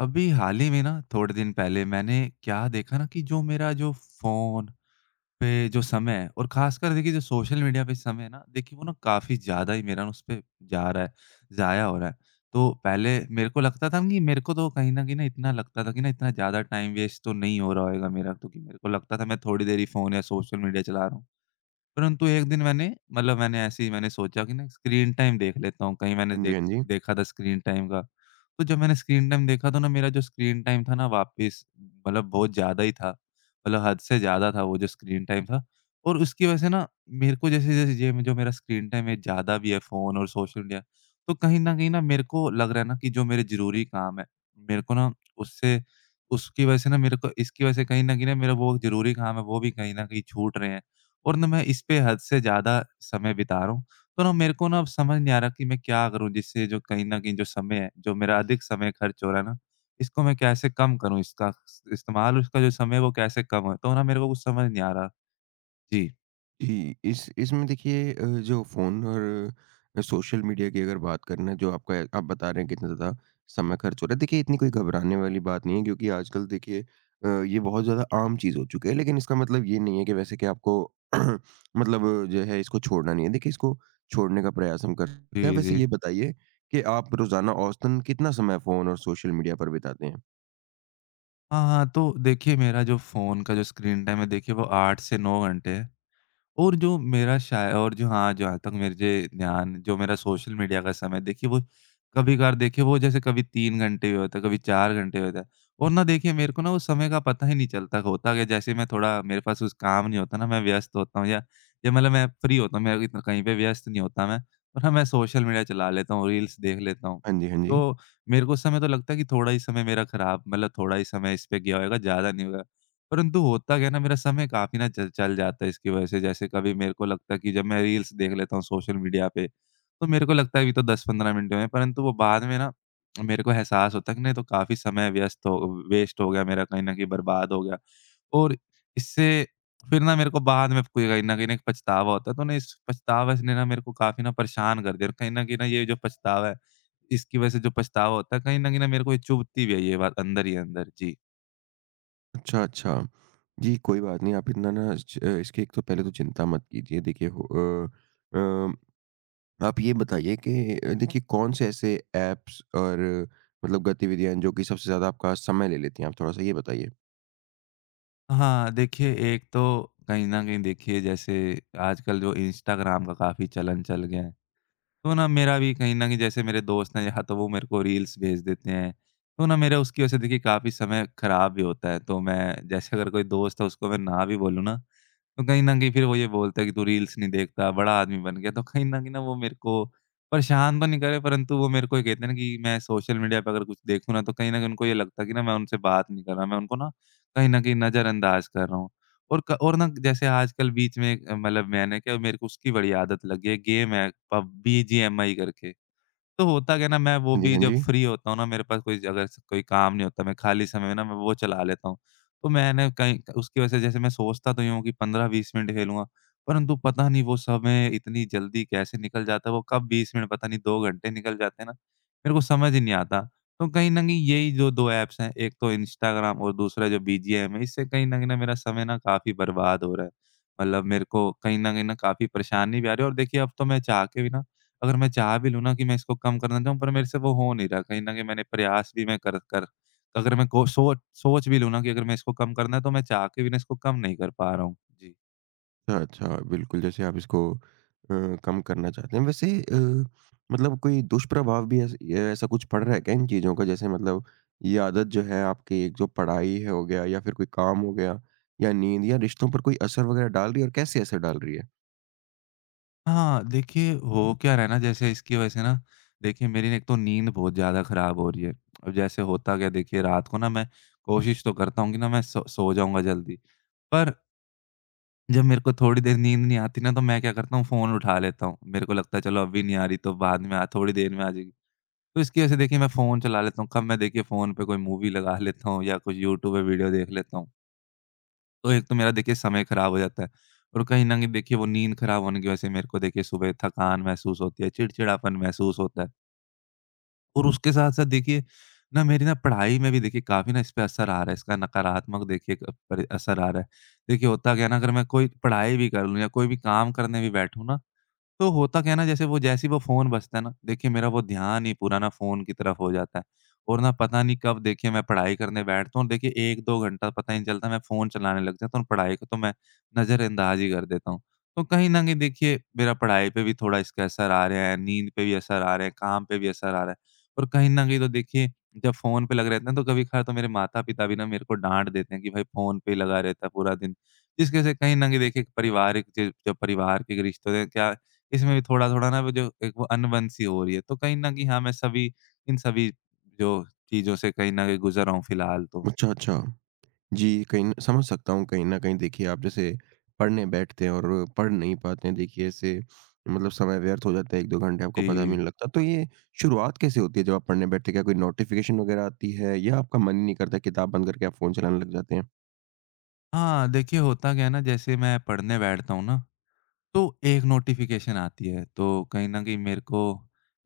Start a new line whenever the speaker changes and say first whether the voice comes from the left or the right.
left: अभी हाल ही में ना थोड़े दिन पहले मैंने क्या देखा ना कि जो मेरा जो फ़ोन पे जो समय है और ख़ासकर देखिए जो सोशल मीडिया पे समय है ना, देखिए वो ना काफ़ी ज़्यादा ही मेरा ना उस पे जा रहा है, ज़ाया हो रहा है। तो पहले मेरे को लगता था ना कि मेरे को तो कहीं न कहीं ना इतना लगता था कि ना इतना ज़्यादा टाइम वेस्ट तो नहीं हो रहा होएगा मेरा, तो कि मेरे को लगता था मैं थोड़ी देर ही फ़ोन या सोशल मीडिया चला रहा हूँ। परंतु एक दिन मैंने, मतलब मैंने ऐसे ही मैंने सोचा कि ना स्क्रीन टाइम देख लेता हूँ, कहीं मैंने
right: हाँ जी, हाँ जी।
left: देखा था स्क्रीन टाइम का। तो जब मैंने स्क्रीन टाइम देखा तो ना मेरा जो स्क्रीन टाइम था ना वापस, मतलब बहुत ज़्यादा ही था, मतलब हद से ज़्यादा था वो जो स्क्रीन टाइम था। और उसकी वजह से ना मेरे को जैसे-जैसे ये जो मेरा स्क्रीन टाइम है ज़्यादा भी है फ़ोन और सोशल मीडिया, तो कहीं न कहीं ना मेरे को लग रहा है ना कि जो मेरे ज़रूरी काम है, मेरे को ना उससे उसकी वजह से, ना मेरे को इसकी वजह से कहीं न कहीं ना मेरा वो ज़रूरी काम है वो भी कहीं न कहीं छूट रहे हैं। और ना मैं इस पे हद से ज़्यादा समय बिता रहा हूँ। तो ना मेरे को ना अब समझ नहीं आ रहा कि मैं क्या करूँ, जिससे जो कहीं न कहीं जो समय है, जो मेरा अधिक समय खर्च हो रहा है ना, इसको मैं कैसे कम करूँ, इसका इस इस्तेमाल उसका जो समय है वो कैसे कम हो? तो ना मेरे को कुछ समझ नहीं आ रहा। जी।
right: जी, इस इसमें देखिए जो फ़ोन और सोशल मीडिया की अगर बात करें ना जो आपका आप बता रहे हैं कितना ज़्यादा समय खर्च हो रहा है। देखिए इतनी कोई घबराने वाली बात नहीं है, क्योंकि आजकल देखिए ये बहुत ज़्यादा आम चीज़ हो चुकी है। लेकिन इसका मतलब ये नहीं है कि वैसे कि आपको मतलब जो है इसको छोड़ना नहीं है। देखिए इसको छोड़ने का प्रयास हम कर सकते हैं।
left: जी,
right: वैसे
left: जी।
right: ये बताइए कि आप रोज़ाना औसतन कितना समय फ़ोन और सोशल मीडिया पर बिताते हैं?
left: हाँ, हाँ। तो देखिए मेरा जो फ़ोन का जो स्क्रीन टाइम है देखिए वो 8 से 9 घंटे है। और जो मेरा शाय और जो हाँ, जहाँ तक मुझे ध्यान जो मेरा सोशल मीडिया का समय देखिए वो कभी-कभार, देखिए वो जैसे कभी 3 घंटे भी होता है, कभी 4 घंटे होता है। और ना देखिए मेरे को ना उस समय का पता ही नहीं चलता होता क्या, जैसे मैं थोड़ा मेरे पास उस काम नहीं होता ना, मैं व्यस्त होता हूँ या मतलब मैं फ्री होता हूँ, मैं इतना कहीं पे व्यस्त नहीं होता मैं, और हाँ, मैं सोशल मीडिया चला लेता हूँ, रील्स देख लेता हूँ।
right: हाँ जी, हाँ जी।
left: तो मेरे को उस समय तो लगता है कि थोड़ा ही समय मेरा खराब, मतलब थोड़ा ही समय इस पे गया होगा, ज़्यादा नहीं होगा। परंतु होता क्या है ना, मेरा समय काफ़ी ना चल चल जाता है इसकी वजह से। जैसे कभी मेरे को लगता है कि जब मैं रील्स देख लेता हूँ सोशल मीडिया पे, तो मेरे को लगता है अभी तो 10-15 मिनट हुए हैं, परंतु वो बाद में ना मेरे को एहसास होता है कि नहीं, तो काफ़ी समय व्यस्त हो वेस्ट हो गया मेरा, कहीं न कहीं बर्बाद हो गया। और इससे फिर ना मेरे को बाद में कोई कहीं न कहीं ना एक पछतावा होता है, तो ना इस पछतावे से ने ना मेरे को काफ़ी ना परेशान कर दिया और कहीं न कहीं ना ये जो पछतावा है, इसकी वजह से जो पछतावा होता है, कहीं न कहीं ना मेरे को ये चुभती भी है ये बात अंदर ही अंदर। जी।
right: अच्छा, अच्छा। जी, कोई बात नहीं। आप इतना ना इसकी एक तो पहले तो चिंता मत कीजिए। देखिए अम, आप ये बताइए कि देखिए कौन से ऐसे ऐप्स और मतलब गतिविधियाँ हैं, जो कि सबसे ज़्यादा आपका समय ले लेती हैं? आप थोड़ा-सा ये बताइए।
left: हाँ, देखिए एक तो कहीं न कहीं देखिए जैसे आजकल जो इंस्टाग्राम का काफ़ी चलन चल गया है। तो ना मेरा भी कहीं न कहीं जैसे मेरे दोस्त हैं, या तो वो मेरे को रील्स भेज देते हैं, तो ना मेरा उसकी वजह से देखिए काफ़ी समय खराब भी होता है। तो मैं जैसे अगर कोई दोस्त है उसको मैं ना भी बोलूँ ना, तो कहीं न कहीं फिर वो ये बोलता है कि तू रील्स नहीं देखता, बड़ा आदमी बन गया। तो कहीं न कहीं ना वो मेरे को परेशान तो नहीं करे परंतु वो मेरे को ये कहते हैं ना कि मैं सोशल मीडिया पे अगर कुछ देखूँ ना, तो कहीं न कहीं उनको ये लगता है कि ना मैं उनसे बात नहीं कर रहा, मैं उनको ना कहीं न कहीं नज़रअंदाज कर रहा हूँ। और क और ना जैसे आजकल बीच में मतलब मैंने क्या मेरे को उसकी बड़ी आदत लग गई है, गेम है पब बीजीएमआई करके। तो होता क्या है ना मैं वो
right: हाँ जी,
left: भी
right: हाँ
left: जब
right: जी।
left: फ्री होता हूँ ना, मेरे पास कोई अगर कोई काम नहीं होता, मैं खाली समय में ना मैं वो चला लेता हूँ। तो मैंने कहीं उसकी वजह से जैसे मैं सोचता तो यूँ हूँ कि 15-20 मिनट खेलूँगा, परंतु पता नहीं वो समय इतनी जल्दी कैसे निकल जाता है, वो कब 20 मिनट पता नहीं 2 घंटे निकल जाते हैं ना, मेरे को समझ ही नहीं आता। तो कहीं न कहीं यही जो 2 ऐप्स हैं, एक तो इंस्टाग्राम और दूसरा जो बीजीएम है, इससे कहीं न कहीं ना मेरा समय ना काफ़ी बर्बाद हो रहा है। मतलब मेरे को कहीं न कहीं ना काफ़ी परेशानी भी आ रही है और देखिए अब तो मैं चाह के भी ना, अगर मैं चाह भी लूँ ना कि मैं इसको कम करना चाहूँ, पर मेरे से वो हो नहीं रहा। कहीं न कहीं मैंने प्रयास भी मैं कर कर अगर मैं को सोच सोच भी लूँ ना कि अगर मैं इसको कम करना है, तो मैं चाह के भी ना इसको कम नहीं कर पा रहा हूँ। जी।
right: अच्छा, अच्छा, बिल्कुल, जैसे आप इसको कम करना चाहते हैं। वैसे मतलब कोई दुष्प्रभाव भी ऐस ए ऐसा कुछ पड़ रहा है क्या इन चीज़ों का? जैसे मतलब ये आदत जो है आपकी, एक जो पढ़ाई है हो गया या फिर कोई काम हो गया या नींद या रिश्तों पर कोई असर वगैरह डाल रही है, और कैसे असर डाल रही है?
left: हाँ, देखिए हो क्या रहा है ना, जैसे इसकी वजह से ना देखिए मेरी ना एक तो नींद बहुत ज़्यादा खराब हो रही है। अब जैसे होता क्या है, देखिए रात को ना मैं कोशिश तो करता हूँ कि ना मैं सो जाऊँगा जल्दी, पर जब मेरे को थोड़ी देर नींद नहीं आती ना, तो मैं क्या करता हूँ, फ़ोन उठा लेता हूँ। मेरे को लगता है चलो अभी नहीं आ रही तो बाद में आ थोड़ी देर में आ जाएगी। तो इसकी वजह से देखिए मैं फ़ोन चला लेता हूँ, कब मैं देखिए फ़ोन पे कोई मूवी लगा लेता हूँ या कुछ यूट्यूब पे वीडियो देख लेता हूँ। तो एक तो मेरा देखिए समय ख़राब हो जाता है और कहीं न कहीं देखिए वो नींद ख़राब होने की वजह से मेरे को देखिए सुबह थकान महसूस होती है, चिड़चिड़ापन महसूस होता है और उसके साथ-साथ देखिए ना मेरी ना पढ़ाई में भी देखिए काफ़ी ना इस पे असर आ रहा है, इसका नकारात्मक देखिए एक पर असर आ रहा है। देखिए होता क्या है ना, अगर मैं कोई पढ़ाई भी कर लूँ या कोई भी काम करने भी बैठूँ ना, तो होता क्या है ना, जैसे वो जैसे ही वो फ़ोन बजता है ना, देखिए मेरा वो ध्यान ही पूरा ना फ़ोन की तरफ हो जाता है और ना पता नहीं कब देखिए मैं पढ़ाई करने बैठता हूँ और देखिए 1-2 घंटा पता ही नहीं चलता, मैं फ़ोन चलाने लग जाता हूँ और पढ़ाई को तो मैं नज़रअंदाज ही कर देता हूँ। तो कहीं न कहीं देखिए मेरा पढ़ाई पे भी थोड़ा इसका असर आ रहा है, नींद पे भी असर आ रहा है, काम पे भी असर आ रहा है और कहीं न कहीं तो देखिए जब फ़ोन पे लगे रहते हैं तो कभी-कभार तो मेरे माता-पिता भी ना मेरे को डाँट देते हैं कि भाई फ़ोन पे ही लगा रहता है पूरा दिन। जिसकी वज़ह से कहीं न कहीं देखिए पारिवारिक जो जो परिवार के रिश्ते हैं क्या, इसमें भी थोड़ा-थोड़ा ना वो जो एक वो अनबन सी हो रही है। तो कहीं न कहीं हाँ, मैं सभी इन सभी जो चीज़ों से कहीं न कहीं गुज़र रहा हूँ फिलहाल तो।
right: अच्छा, अच्छा। जी, कहीं न समझ सकता हूँ, कहीं न कहीं देखिए आप जैसे पढ़ने बैठते हैं और पढ़ नहीं पाते हैं, देखिए ऐसे मतलब समय व्यर्थ हो जाता है, 1-2 घंटे आपको पता
left: जी।
right: भी नहीं लगता। तो ये शुरुआत कैसे होती है जब आप पढ़ने बैठते हैं? क्या कोई नोटिफ़िकेशन वग़ैरह आती है या आपका मन ही नहीं करता, किताब बंद करके आप फ़ोन चलाने लग जाते हैं?
left: हाँ, देखिए होता क्या है ना, जैसे मैं पढ़ने बैठता हूँ ना, तो एक नोटिफ़िकेशन आती है, तो कहीं न कहीं मेरे को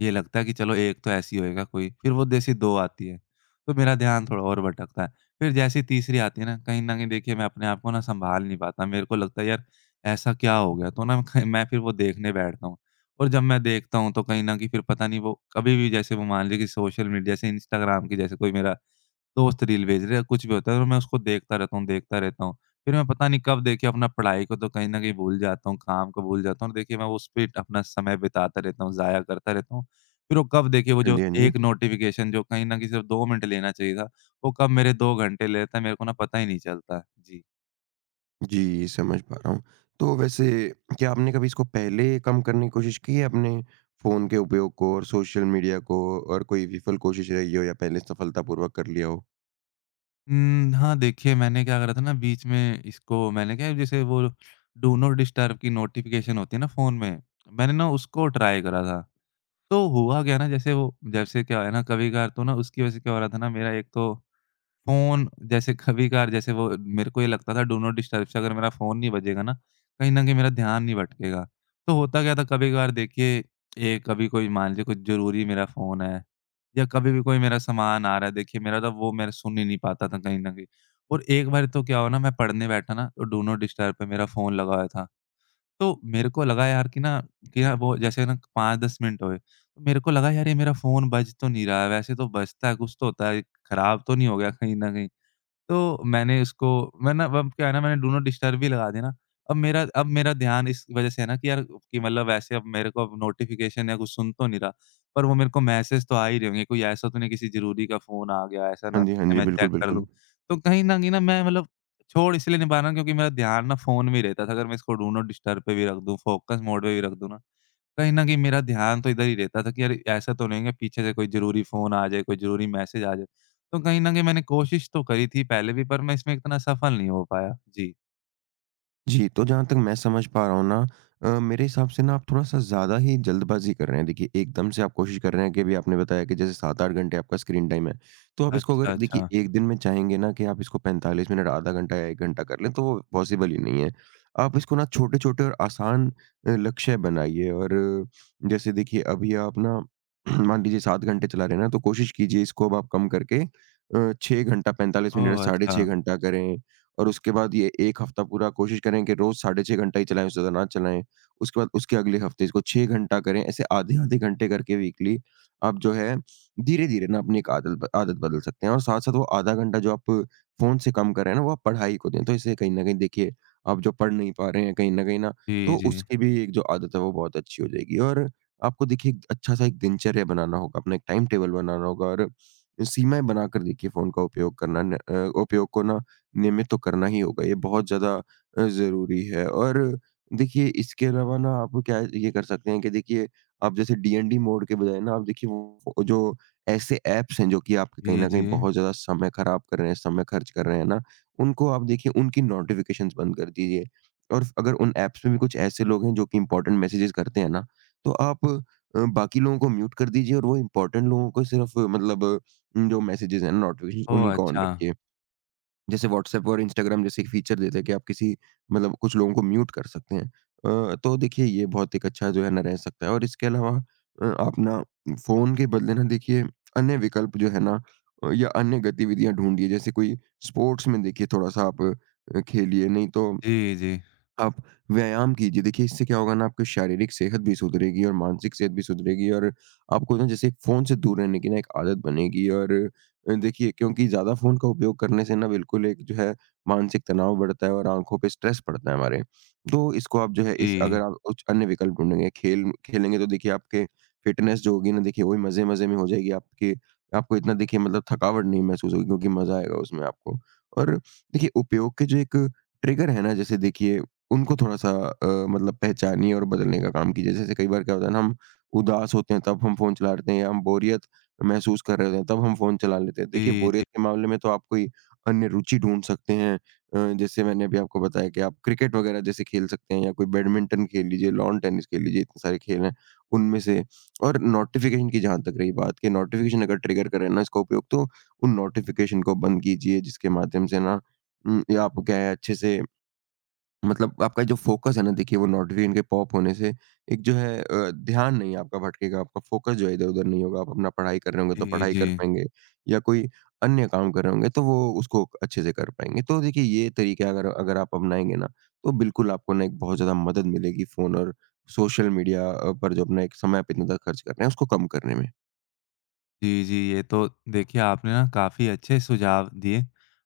left: ये लगता है कि चलो एक तो ऐसे ही होएगा कोई, फिर वो जैसे ही 2 आती है, तो मेरा ध्यान थोड़ा और भटकता है। फिर जैसे ही तीसरी आती है ना, कहीं न कहीं देखिए मैं अपने आप को ना सँभाल नहीं पाता, मेरे को लगता है यार ऐसा क्या हो गया? तो ना ख मैं फिर वो देखने बैठता हूँ और जब मैं देखता हूँ तो कहीं न कहीं फिर पता नहीं, वो कभी भी जैसे वो मान लीजिए कि सोशल मीडिया जैसे इंस्टाग्राम की जैसे कोई मेरा दोस्त रील भेज रहे हैं, कुछ भी होता है तो मैं उसको देखता रहता हूँ, देखता रहता हूँ। फिर मैं पता नहीं कब देखिए अपना पढ़ाई को तो कहीं न कहीं भूल जाता हूँ, काम को भूल जाता हूँ और देखिए मैं उस पे अपना समय बिताता रहता हूँ, ज़ाया करता रहता हूँ। फिर वो कब देखिए वो
right: हाँ
left: जो
right: जी, हाँ जी।
left: एक नोटिफ़िकेशन जो कहीं न कहीं सिर्फ़ 2 मिनट लेना चाहिए था, वो कब मेरे 2 घंटे ले लेता है, मेरे को ना पता ही नहीं चलता। जी।
right: जी, समझ पा रहा हूँ। तो वैसे क्या आपने कभी इसको पहले कम करने की कोशिश की है, अपने फ़ोन के उपयोग को और सोशल मीडिया को, और कोई विफल कोशिश रही हो या पहले सफलतापूर्वक कर लिया हो?
left: हाँ, देखिए मैंने क्या करा था ना बीच में इसको, मैंने क्या जैसे वो डू नॉट डिस्टर्ब की नोटिफ़िकेशन होती है ना फ़ोन में, मैंने ना उसको ट्राई करा था। तो हुआ क्या ना, जैसे वो जैसे क्या है ना, कभी-कभार तो ना उसकी वजह से क्या हो रहा था ना, मेरा एक तो फ़ोन जैसे कभी-कभार जैसे वो मेरे को ये लगता था डू नॉट डिस्टर्ब से अगर मेरा फ़ोन नहीं बजेगा ना, कहीं न कहीं मेरा ध्यान नहीं भटकेगा। तो होता क्या था, कभी-कभार देखिए ये कभी कोई मान लीजिए कुछ ज़रूरी मेरा फ़ोन है या कभी भी कोई मेरा सामान आ रहा है देखिए, मेरा तो वो मैं सुन ही नहीं पाता था कहीं न कहीं। और एक बार तो क्या हुआ ना, मैं पढ़ने बैठा ना तो डू नॉट डिस्टर्ब पे मेरा फ़ोन लगा हुआ था। तो मेरे को लगा यार कि ना वो जैसे ना 5-10 मिनट हुए। तो मेरे को लगा यार ये मेरा फ़ोन बज तो नहीं रहा है, वैसे तो बजता है, कुछ तो होता है, खराब तो नहीं हो गया कहीं न कहीं? तो मैंने उसको मैं ना अब क्या है ना, मैंने डू नॉट डिस्टर्ब भी लगा दिया ना, अब मेरा ध्यान इस वज़ह से है ना कि यार कि मतलब वैसे अब मेरे को अब नोटिफ़िकेशन या कुछ सुन तो नहीं रहा, पर वो मेरे को मैसेज तो आ ही रहे होंगे, कोई ऐसा तो नहीं किसी ज़रूरी का फ़ोन आ गया, ऐसा ना
right: हाँ जी, हाँ
left: पीछे
right: जी।
left: मैं
right: बिल्कुल,
left: चेक कर लूँ।
right: बिल्कुल।
left: तो कहीं न कहीं ना मैं मतलब छोड़ इसलिए नहीं पा रहा क्योंकि मेरा ध्यान ना फ़ोन में ही रहता था, अगर मैं इसको डू नॉट डिस्टर्ब पे भी रख दूँ, फ़ोकस मोड पे भी रख दूँ ना, कहीं न कहीं मेरा ध्यान तो इधर ही रहता था कि अरे, ऐसा तो नहीं है कि पीछे से कोई ज़रूरी फ़ोन आ जाए, कोई ज़रूरी मैसेज आ जाए। तो कहीं न कहीं मैंने कोशिश तो करी थी पहले भी पर मैं इसमें इतना सफल नहीं हो पाया। जी।
right: जी, तो जहाँ तक मैं समझ पा रहा हूँ ना, मेरे हिसाब से ना आप थोड़ा-सा ज़्यादा ही जल्दबाज़ी कर रहे हैं। देखिए, एकदम से आप कोशिश कर रहे हैं, कि अभी आपने बताया कि जैसे 7-8 घंटे आपका स्क्रीन टाइम है। तो आप इसको
left: अच्छा,
right: अगर देखिए,
left: अच्छा।
right: 1 दिन में चाहेंगे ना कि आप इसको 45 मिनट, आधा घंटा या 1 घंटा कर लें, तो वो पॉसिबल ही नहीं है। आप इसको ना छोटे-छोटे और आसान लक्ष्य बनाइए, और जैसे देखिए, अभी आप ना मान लीजिए 7 घंटे चला रहे हैं ना, तो कोशिश कीजिए इसको अब आप कम करके 6 घंटा, 45 मिनट या
left: ओह!
right: साढ़े
left: अच्छा।
right: 6 घंटा करें। और उसके बाद ये 1 हफ्ता पूरा कोशिश करें कि रोज़ साढ़े 6 घंटा ही चलाएँ, उससे ज़्यादा ना चलाएँ। उसके बाद उसके अगले हफ्ते इसको 6 घंटा करें। ऐसे आधे-आधे घंटे करके वीकली आप जो है धीरे-धीरे ना अपनी एक आदत बदल सकते हैं, और साथ-साथ वो आधा घंटा जो आप फ़ोन से कम कर रहे हैं ना, वो आप पढ़ाई को दें। तो इससे कहीं न कहीं देखिए, आप जो पढ़ नहीं पा रहे हैं कहीं न कहीं ना,
left: जी,
right: तो
left: जी।
right: उसकी भी एक जो आदत है वो बहुत अच्छी हो जाएगी। और आपको देखिए एक अच्छा-सा एक दिनचर्या बनाना होगा, अपना एक टाइम टेबल बनाना होगा, और सीमाएँ बनाकर देखिए फ़ोन का उपयोग करना न उपयोग को ना नियमित तो करना ही होगा। ये बहुत ज़्यादा ज़रूरी है। और देखिए इसके अलावा ना आप क्या ये कर सकते हैं कि देखिए आप जैसे डीएनडी मोड के बजाय ना, आप देखिए वो जो ऐसे ऐप्स हैं जो कि आपके कहीं
left: जी,
right: न कहीं
left: जी।
right: बहुत ज़्यादा समय खराब कर रहे हैं, समय खर्च कर रहे हैं ना, उनको आप देखिए उनकी नोटिफ़िकेशंस बंद कर दीजिए। और अगर उन ऐप्स में भी कुछ ऐसे लोग हैं जो कि इम्पोर्टेंट मैसेजेस करते हैं ना, तो आप बाकी लोगों को म्यूट कर दीजिए, और वो इम्पोर्टेंट लोगों को सिर्फ़ मतलब जो मैसेजेस हैं, नोटिफ़िकेशन
left: ओह!
right: उन्हीं को ऑन
left: अच्छा।
right: रखिए। जैसे व्हाट्सएप और इंस्टाग्राम जैसे फीचर देते हैं कि आप किसी मतलब कुछ लोगों को म्यूट कर सकते हैं। तो देखिए ये बहुत एक अच्छा जो है ना रह सकता है। और इसके अलावा आप ना फ़ोन के बदले ना, देखिए अन्य विकल्प जो है ना, या अन्य गतिविधियाँ ढूँढिए। जैसे कोई स्पोर्ट्स में देखिए थोड़ा-सा आप खेलिए, नहीं तो
left: जी, जी।
right: आप व्यायाम कीजिए। देखिए, इससे क्या होगा ना, आपकी शारीरिक सेहत भी सुधरेगी और मानसिक सेहत भी सुधरेगी, और आपको ना जैसे फ़ोन से दूर रहने की ना एक आदत बनेगी। और देखिए क्योंकि ज़्यादा फ़ोन का उपयोग करने से ना बिल्कुल एक जो है, मानसिक तनाव बढ़ता है, और आँखों पे स्ट्रेस पड़ता है हमारे। तो इसको आप जो है इस अगर
left: जी।
right: आप कुछ अन्य विकल्प ढूँढेंगे, खेल खेलेंगे, तो देखिए आपके फ़िटनेस जो होगी ना देखिए वही मज़े-मज़े में हो जाएगी। आपके आपको इतना देखिए मतलब थकावट नहीं महसूस होगी, क्योंकि मज़ा आएगा उसमें आपको। और देखिए उपयोग के जो एक ट्रिगर है ना, जैसे देखिए उनको थोड़ा-सा मतलब पहचानिए और बदलने का काम कीजिए। जैसे कई बार क्या होता है ना, हम उदास होते हैं, तब हम फ़ोन चला लेते हैं, या हम बोरियत महसूस कर रहे होते हैं, तब हम फ़ोन चला लेते हैं। देखिए,
left: जी, जी।
right: बोरियत के मामले में तो आप कोई अन्य रुचि ढूँढ सकते हैं। जैसे मैंने अभी आपको बताया कि आप क्रिकेट वगैरह जैसे खेल सकते हैं, या कोई बैडमिंटन खेल लीजिए, लॉन टेनिस खेल लीजिए, इतने सारे खेल हैं उनमें से। और नोटिफ़िकेशन की जहाँ तक रही बात, कि नोटिफ़िकेशन अगर ट्रिगर करें ना इसका उपयोग, तो उन नोटिफ़िकेशन को बंद कीजिए, जिसके माध्यम से ना या आप क्या है अच्छे से मतलब आपका जो फ़ोकस है ना देखिए वो नॉर्वे इनके पॉप होने से एक जो है ध्यान नहीं आपका भटकेगा, आपका फ़ोकस जो है इधर-उधर नहीं होगा, आप अपना पढ़ाई कर रहे होंगे तो
left: जी,
right: पढ़ाई
left: जी।
right: कर पाएँगे, या कोई अन्य काम कर रहे होंगे तो वो उसको अच्छे से कर पाएँगे। तो देखिए ये तरीके अगर अगर आप अपनाएँगे ना, तो बिल्कुल आपको ना एक बहुत ज़्यादा मदद मिलेगी, फ़ोन और सोशल मीडिया पर जो अपना एक समय आप इतना ज़्यादा खर्च कर रहे हैं उसको कम करने में।
left: जी, जी। ये तो देखिए आपने ना काफ़ी अच्छे सुझाव दिए।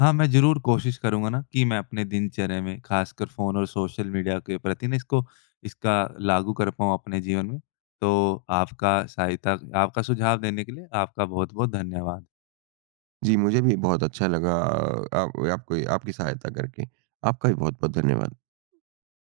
left: हाँ, मैं ज़रूर कोशिश करूँगा ना कि मैं अपने दिनचर्या में ख़ासकर फ़ोन और सोशल मीडिया के प्रति ना इसको इसका लागू कर पाऊँ अपने जीवन में। तो आपका सहायता आपका सुझाव देने के लिए आपका बहुत-बहुत धन्यवाद।
right: जी, मुझे भी बहुत अच्छा लगा आप आपको आपकी सहायता करके। आपका भी बहुत-बहुत धन्यवाद।